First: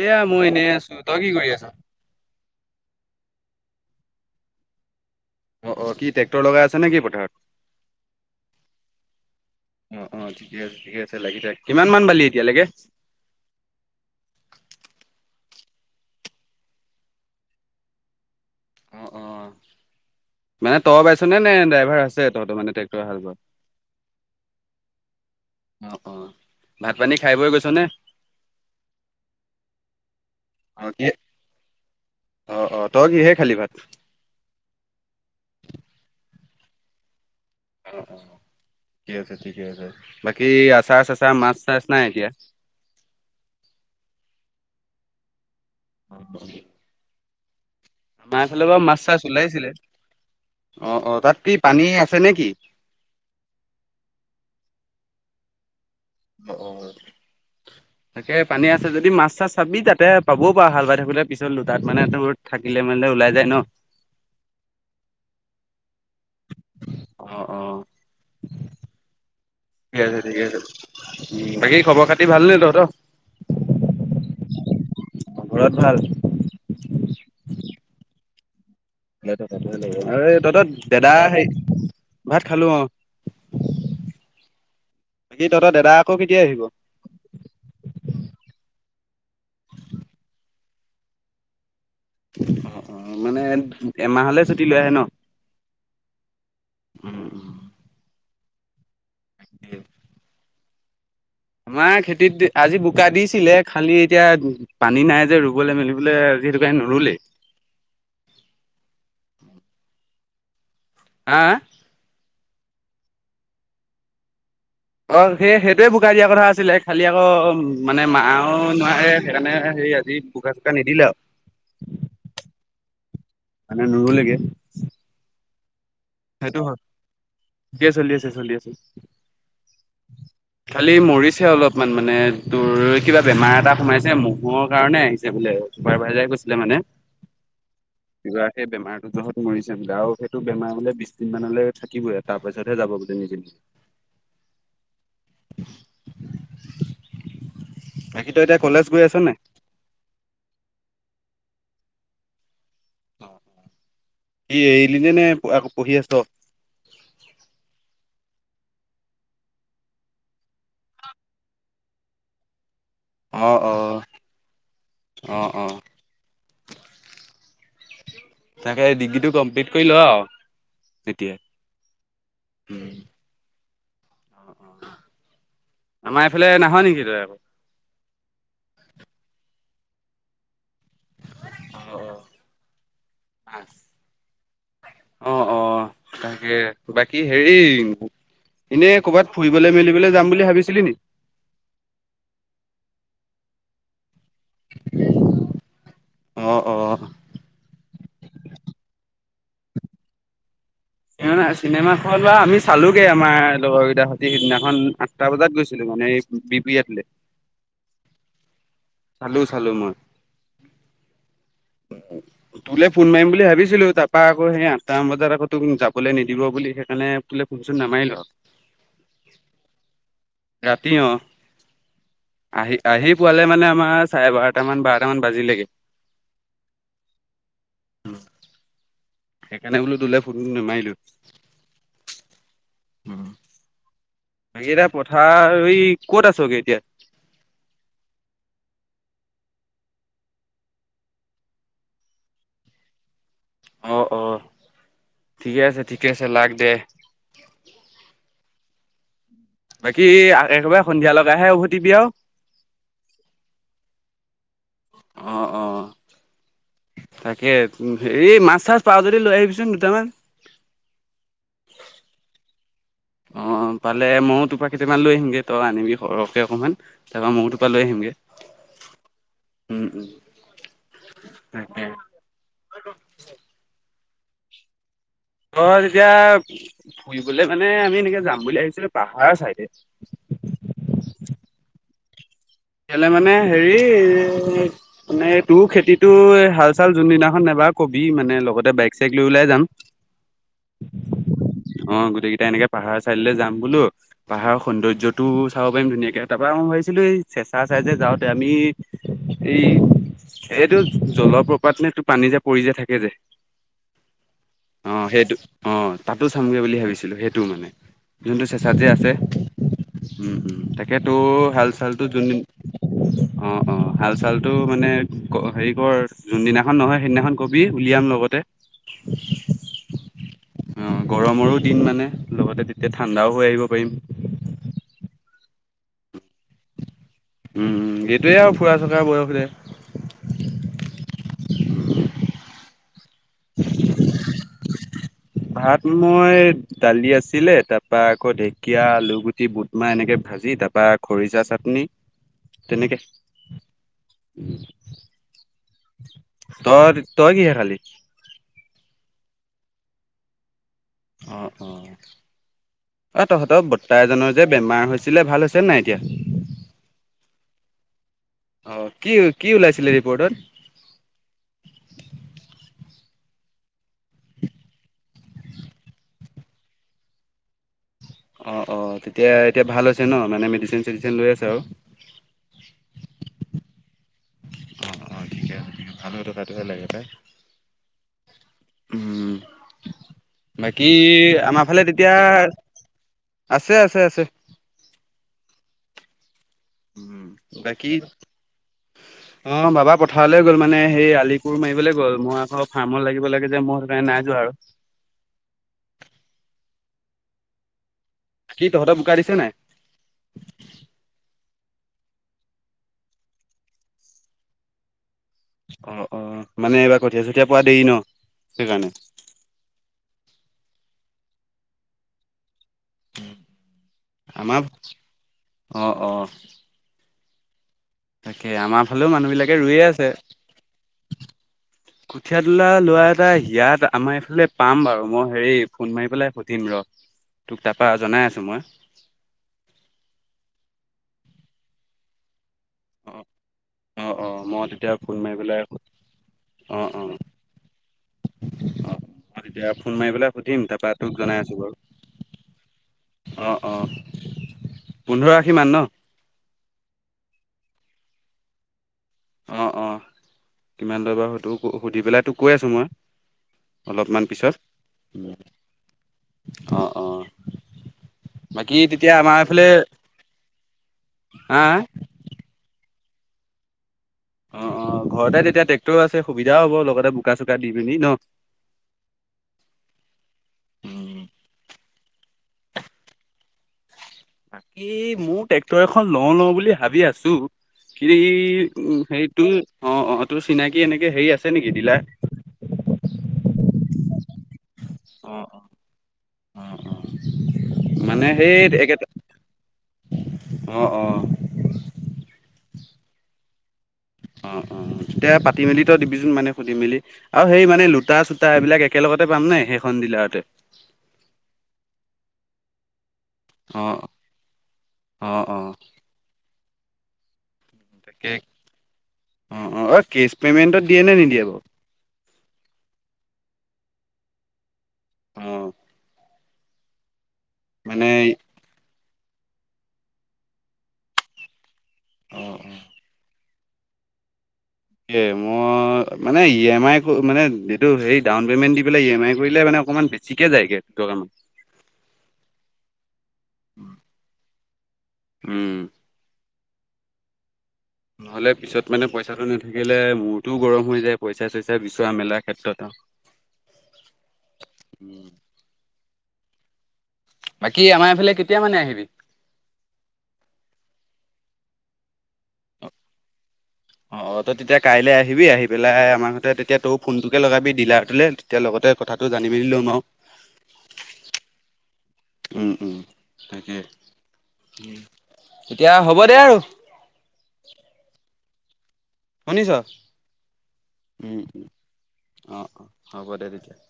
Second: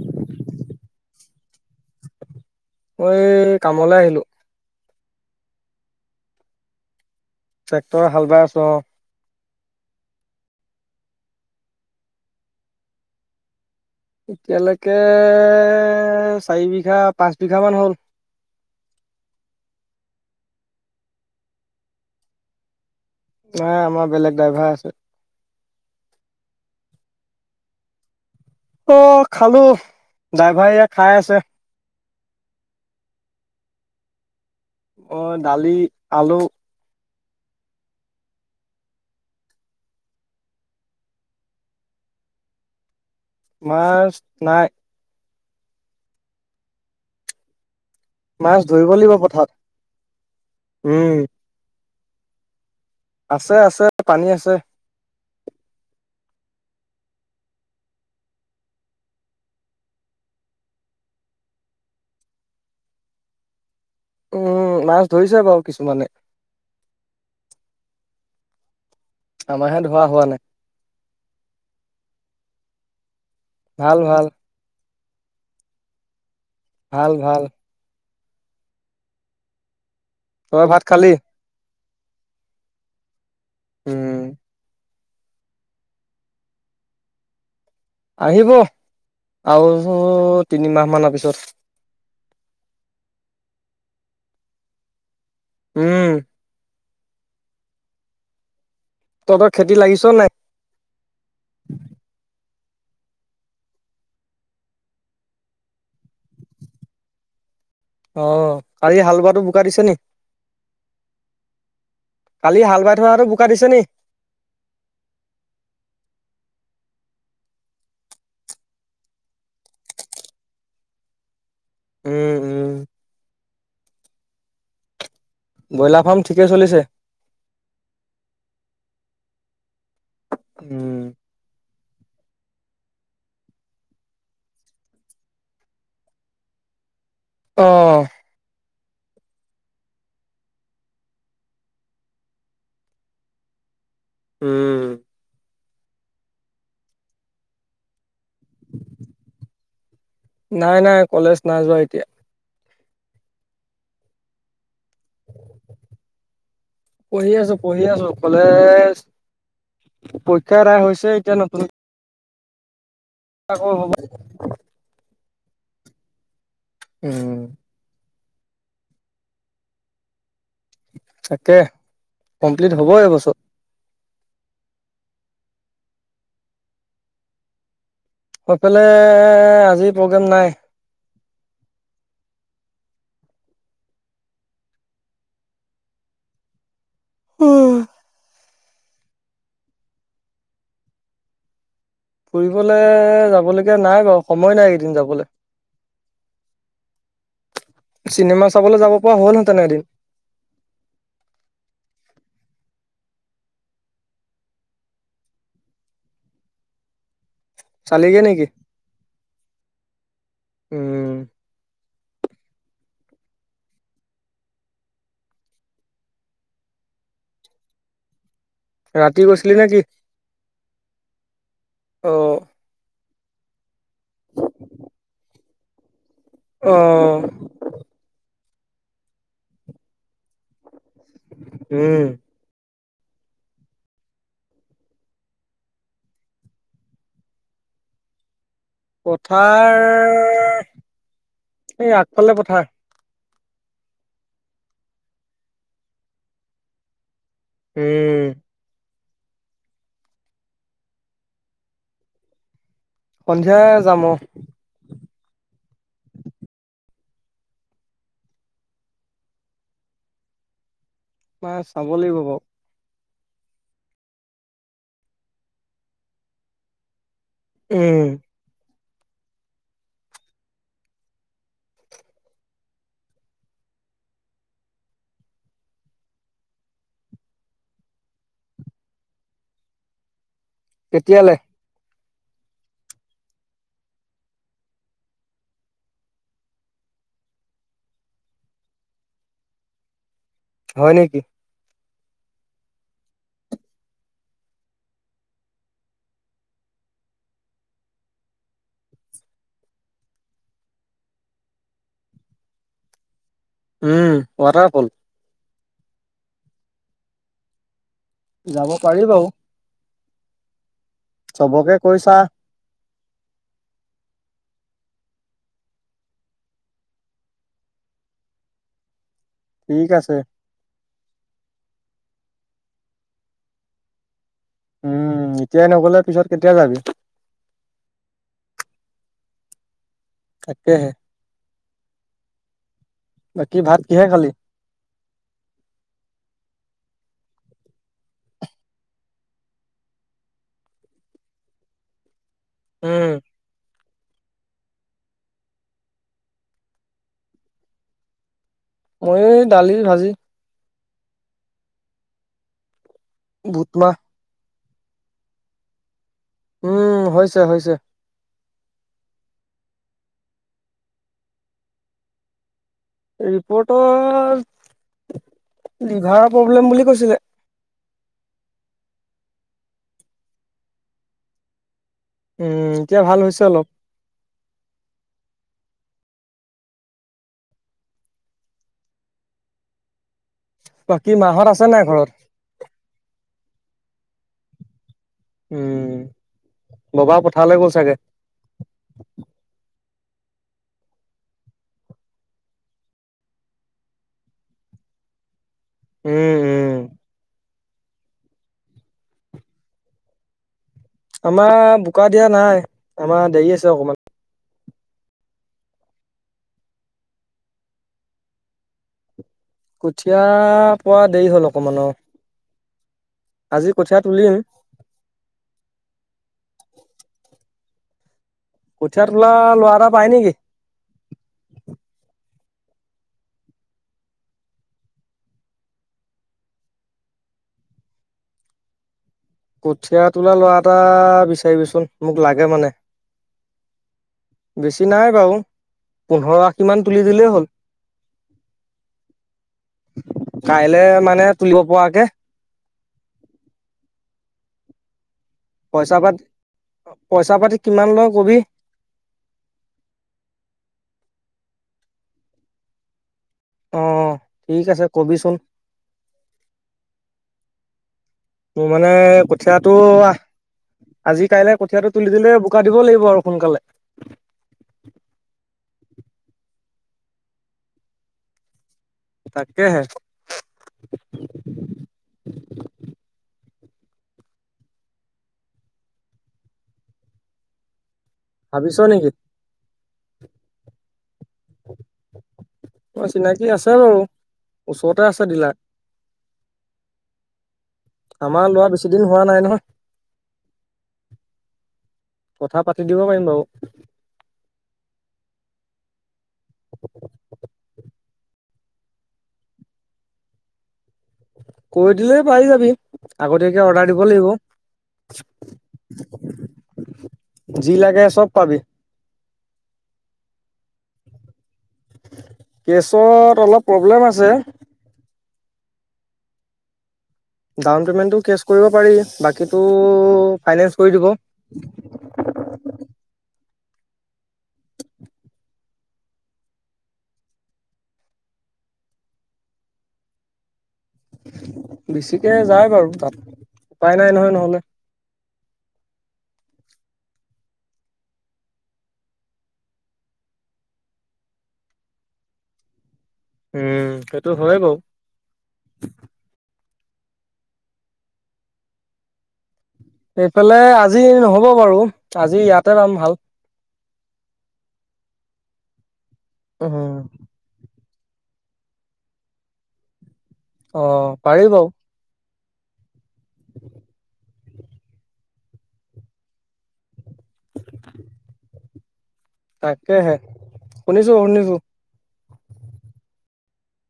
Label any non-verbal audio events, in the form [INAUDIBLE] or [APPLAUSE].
এয়া মই এনেই আছো তই কি কৰি আছ। মই কামলৈ আহিলো। অ অ কি ট্ৰেক্টৰ লগাই আছে নে কি পথাৰত- ট্ৰেক্টৰ হাল বাই আছোঁ অ তই লাগি থাক কিমান মান বালি এতিয়ালৈকে। এতিয়ালৈকে চাৰি বিঘা পাঁচ বিঘামান হ'ল। অ অ মানে তই বাইছ নে নে ড্ৰাইভাৰ আছে তহঁতৰ মানে। হাল বোৱা? নাই আমাৰ বেলেগ ড্ৰাইভাৰ আছে। অ অ ভাত পানী খাই বৈ গৈছ নে। অ খালো ড্ৰাইভাৰে এয়া খাই আছে। আহ অ তই কিহে খালী ভাত, অ দালি, আলু, - উম উম ঠিকে আছে ঠিকে আছে বাকী আচাৰ চাচাৰ মাছ চাছ নাই এতিয়া। মাছ নাই। হবই আমাৰফালে বাৰু ধৰিব মাছ লাগিব চাছ পথাৰত ওলাইছিলে অ অ উম তাত কি পানী আছ। দিছ নেকি- আছে আছে পানী, আছে। অ তাকে পানী আছে যদি মাছ চাছ চাবি তাতে পাবও পাৰ হাল বাই থাকো পিছতো লোতাত মানে ৰৈ থাকি। থাকিলে মানে ওলাই যায় ন উম মাছ ধৰিছে বাৰু কিছুমানে। আহ আহ আমাৰহে ঠিকে ধৰা আছে হোৱা নাই ঠিকে আছে। বাকী খবৰ খাতি ভাল নে তহঁতৰ? ভাল ভাল। ঘৰত ভাল ভাল ভাল তই তহত ভাত খালি দাদা হে ভাত খালো অ। উম বাকি তহঁতৰ দাদা আকৌ কেতিয়া আহিব? আহিব আৰু তিনিমাহ মানৰ পিছত। অ অ মানে এমাহলে ছুটি লৈ আহে ন উম উম উম তহঁতৰ ঠিকে। খেতি লাগিছ নাই? আমাৰ খেতিত। আজি বোকা দিছিলে, খালি এতিয়া পানী নাই যে ৰুবলৈ মেলিবলৈ আজি হেতু কাৰণে নুৰুলেই। [INAUDIBLE] আহ, কালি হাল বোৱাটো বোকা দিছে নি? হা কালি হাল বাই থোৱাটো বোকা দিছে নি? অ সেই সেইটোৱে বোকাই দিয়া কথা আছিলে খালি আকৌ মানে মাও নোৱাৰে সেইকাৰণে, আজি বোকা চোকা নিদিলে আৰু। উম উম মানে নোৰুলেগে ব্ৰইলাৰ ফাৰ্ম ঠিকে সেইটো হয় চলিছে দিয়ে চলি আছে চলি আছে। খালি মৰিছে অলপ। কিছুমান মানে দূৰ কিবা বেমাৰ এটা সোমাইছে মহৰ কাৰণে আহিছে বোলে চুপাৰভাইজাৰে কৈছিলে মানে। অ কিবা সেই বেমাৰো জহত মৰিছে বোলে, আৰু সেইটো বেমাৰবোলে পাঁচদিন মানলৈ থাকিবই তাৰ পাছতহে যাব বোলে নিজনি। উম বাকী তো এতিয়া কলেজ গৈ আছ নাই? নাই নাই কলেজ নাইযোৱা এতিয়া কি এৰি এনেই নে আক পঢ়ি আছ পঢ়ি আছো পঢ়ি আছো কলেজ পৰীক্ষা এদাই হৈছে এতিয়া নতুন আকৌ হ'ব অহ অঁহ উম তাকে ডিগ্ৰীটো কমপ্লিট কৰি ল আও। তাকে কমপ্লিট হব এইবছৰ অহ আমাৰ এইফালে নাআহ নেকি তই আকৌ সেইফালে আজি প্ৰগ্ৰেম নাই। অহ আচ অহ অহ তাকে বাকী হেৰি এনেই কৰ'বাত ফুৰিবলৈ মেলিবলৈ যাম বুলি ভাবিছিলি নি? ফুৰিবলে যাবলগীয়া নাই বাৰু সময় নাই এদিন যাবলে। অ', অ'। চিনেমা চাবলৈ যাব পৰা হ'ল হেঁতেনে এদিন। কিয়না চিনেমা খন বা আমি চালোগে আমাৰ লগৰ কেইটাৰ ৰাতি সিদিনাখন আঠটা বজাত গৈছিলো। মানে বি পি আতলে চালিগে নেকি চালো চালো মই। উম তোলে ফোন মাৰিম বুলি ভাবিছিলো তাৰপা আকৌ সেই আঠটামান বজাত আকৌ তোক যাবলৈ নিদিব বুলি সেইকাৰণে তোলে ফোনচোন নামাৰিলো ৰাতি গৈছিলি নেকি ৰাতি অহ অ আহি আহি পোৱালে মানে আমাৰ চাৰে বাৰটা মান বাৰটা মান বাজিলে গে অহ সেইকাৰণে বোলো তোলে ফোন নামাৰিলো উম উম বাকী এতিয়া পথাৰ ৰোই ক'ত আছগে এতিয়া পথাৰৰ এই আগফালে পথাৰ অহ অহ ঠিকে আছে ঠিকে আছে লাগ দে উম বাকী একেবাৰে সন্ধিয়া লগাইহে উভতিবি আউ সন্ধিয়া যাম অহ অ', অ', তাকে হেৰি মাছ চাচ পাওঁ যদি লৈ আহিবিচোন দুটামান মই চাব লাগিব বাৰু। অক্ষ পালে ময়ো তোপা কেইটামান লৈ আহিমগে তই আনিবি সৰহকে অকণমান তাপা ময়ো তোপা লৈ উম, আহিমগে উম তাকে তই এতিয়া ফুৰিবলে মানে আমি এনেকে যাম বুলি ভাবিছিলো পাহাৰৰ চাইদে কেতিয়ালে কেলে মানে হেৰি মানে তোৰ খেতিটো হাল চাল যোনদিনাখন নেবাও তই কবি মানে লগতে বাইক চাইক লৈ ওলাই যাম হয় নেকি অহ গোটেইকেইটা এনেকে পাহাৰৰ চাইদলে যাম বোলো পাহাৰৰ সৌন্দৰ্যটো চাব পাৰিম ধুনীয়াকে তাৰ পৰা আও ভাবিছিলো এই চেঁচা চাইদে তে যাওঁ আমি এই এইটো জলপ্ৰবাত নে এইতো পানী যে পৰি যে থাকে যে উম ৱাটাৰফল অহ তাতো চামগৈ বুলি ভাবিছিলোঁ সেইটো মানে যোনটো যাব চেঁচাত যে পাৰি আছে বাৰু উম উম তাকেতো হাল চবকে চাল চালটো কৈছা যোন দিন অহ অহ হাল চাল টো মানে ক হেৰি কৰ যোনদিনাখন নহয় সেইদিনাখন কবি উলিয়াম লগতে [UNINTELLIGIBLE] ঠিক আছে। অ গৰমৰো দিন মানে লগতে তেতিয়া ঠাণ্ডাও হৈ আহিব পাৰিম। উম এতিয়াই নগলে পিছত কেতিয়া যাবি। উম উম এইটোৱে আৰু ফুৰা চোৱা বয়স দে তাকেহে বাকী ভাত কিহে খালী? ভাত মই দালি আছিলে তাৰপা আকৌ ঢেকীয়া আলুগুটি বুটমাহ এনেকে ভাত ভাজি তাৰপা খৰিচা চাটনি তেনেকে। উম, ত তই কিহে খালি? মই দালি ভাজি। অ অ অ তহতৰ বুট মাহ বৰ্তা এজনৰ যে বেমাৰ হৈছিলে ভাল হৈছে নাই এতিয়া। ওম হৈছে হৈছে অহ কি কি ওলাইছিলে ৰিপৰ্টত? ৰিপৰ্টত লিভাৰৰ প্ৰব্লেম বুলি কৈছিলে। অ অ তেতিয়া এতিয়া ভাল হৈছে ন মানে মেডিচিন চেডিচিন লৈ আছে আৰু। ওম এতিয়া ভাল হৈছে অলপ। অ অ ঠিকে ভাল হৈ থকাতো হে লাগে পাই। উম বাকী মাহত আমাৰ আছে ফালে নাই ঘৰত? তেতিয়া আছে আছে আছে। উম। ববা পথাৰলৈ গ'ল বাকী চাগে অ বাবা। পথাৰলৈ গ'ল মানে সেই আলি কোৰ মাৰিবলৈ গ'ল মই আকৌ ফাৰ্মত লাগিব লাগে যে মই সেইকাৰণে নাই যোৱা আৰু। [UNINTELLIGIBLE] উম উম কি তহঁত বোকা দিছে নাই? আমাৰ বোকা দিয়া নাই আমাৰ দেৰি আছে অকমান। অ অ মানে এইবাৰ কঠীয়া চঠীয়া পোৱা দেৰি ন সেইকাৰণে। কঠীয়া পোৱা দেৰি হ'ল অকমান অহ। আজি কঠিয়া তুলিম। আমাৰ অ অ তাকে আমাৰ কঠীয়া ফালেও মানুহ তোলা বিলাকে ল'ৰা ৰুই এটা আছে। পাই নেকি কঠীয়া তোলা ল'ৰা এটা ইয়াত আমাৰ এইফালে পাম বাৰু মই হেৰি ফোন মাৰি পেলাই সুধিম ৰহ। তোক তাৰপা জনাই আছোঁ মই। কঠিয়া তোলা ল'ৰা এটা বিচাৰিবিচোন মোক লাগে মানে। অহ। বেছি নাই বাৰু পোন্ধৰ আশী অ মান তুলি দিলেই হ'ল। অ তেতিয়া ফোন মাৰি পেলাই সুধিম কাইলে তাৰপা তোক মানে জনাই আছোঁ তুলিব পৰাকে বাৰু। অহ অঁ পইচা পাতি পইচা পাতি কিমান লয় কবি। অ অ কিমান লয় বাৰু সেইটো সুধি পেলাই তোক কৈ আছোঁ মই। অ অলপমান পিছত ঠিক আছে কবিচোন অ অ তোৰ বাকী মানে তেতিয়া আমাৰ এইফালে কঠিয়াতটো আহ আজি কাইলৈ হা কঠিয়াটো তুলি দিলে বোকা দিব লাগিব আৰু সোনকালে অহ অহ ঘৰতে তেতিয়া ট্ৰেক্টৰো আছে সুবিধাও হ'ব লগতে বোকা চোকা দি পিনি ন। তাকেহে। বাকী মোৰ ট্ৰেক্টৰ এখন লওঁ লওঁ বুলি ভাবি আছোঁ। কিন্তু ই ভাবিছ উ নেকি হেৰি তোৰ অহ অহ তোৰ চিনাকি এনেকে হেৰি আছে। নেকি ডিলাৰ? অ চিনাকি আছে বাৰু। ওচৰতে আছে ডিলাৰ অহ অহ মানে আমাৰ সেই লোৱা বেছি দিন একেটা হোৱা নাই নহয় অ অ কথা পাতি দিব পাৰিম বাৰু অহ অহ তেতিয়া পাতি মেলি তই দিবিচোন মানে সুধি মেলি আৰু সেই মানে লো ইস্কতা চস্কতা এইবিলাক একেলগতে পাম নে সেইখন ডিলাৰতে কৈ দিলে পাই যাবি আগতীয়াকে অৰ্ডাৰ অ', দিব লাগিব অ', অ', যি লাগে তাকে চব পাবি অ অ ঐ কেছ পেমেণ্টত দিয়ে নে নিদিয়ে বাও কেছত অলপ প্ৰব্লেম আছে অহ ডাউন পেমেণ্টটো কেছ কৰিব পাৰি বাকীটো ফাইনেন্স কৰি দিব অহ অহ এই মই মানে ই এম আই মানে এইটো হে ডাউন পেমেন্ট দি পেলাই ই এম আই কৰিলে মানে অকণমান বেছিকে যায়গে দুটকামান। বেছিকে যায় বাৰু তাত উপায় নাই নহয় নহলে উম নহলে পিছত মানে পইচাটো নাথাকিলে মূৰটোও গৰম হৈ যায় পইচা চইচা বিচৰা মেলা ক্ষেত্ৰতো উম সেইটো হয় বাও বাকী আমাৰ এইফালে কেতিয়া মানে আহিবি এইফালে আজি নহব বাৰু আজি ইয়াতে বাম হাল অ তই তেতিয়া কাইলে আহিবি আহি পেলাই আমাৰ হতে তেতিয়া উম তই ফোনটোকে লগাবি দিলাৰ। বোলে তেতিয়া লগতে কথাটো জানি মেলি লম আও অ পাৰিব উম উম তাকেই এতিয়া হ'ব দে আৰু শুনিছ তাকেহে শুনিছো উম শুনিছো উম অ অ হ'ব দে তে [INAUDIBLE]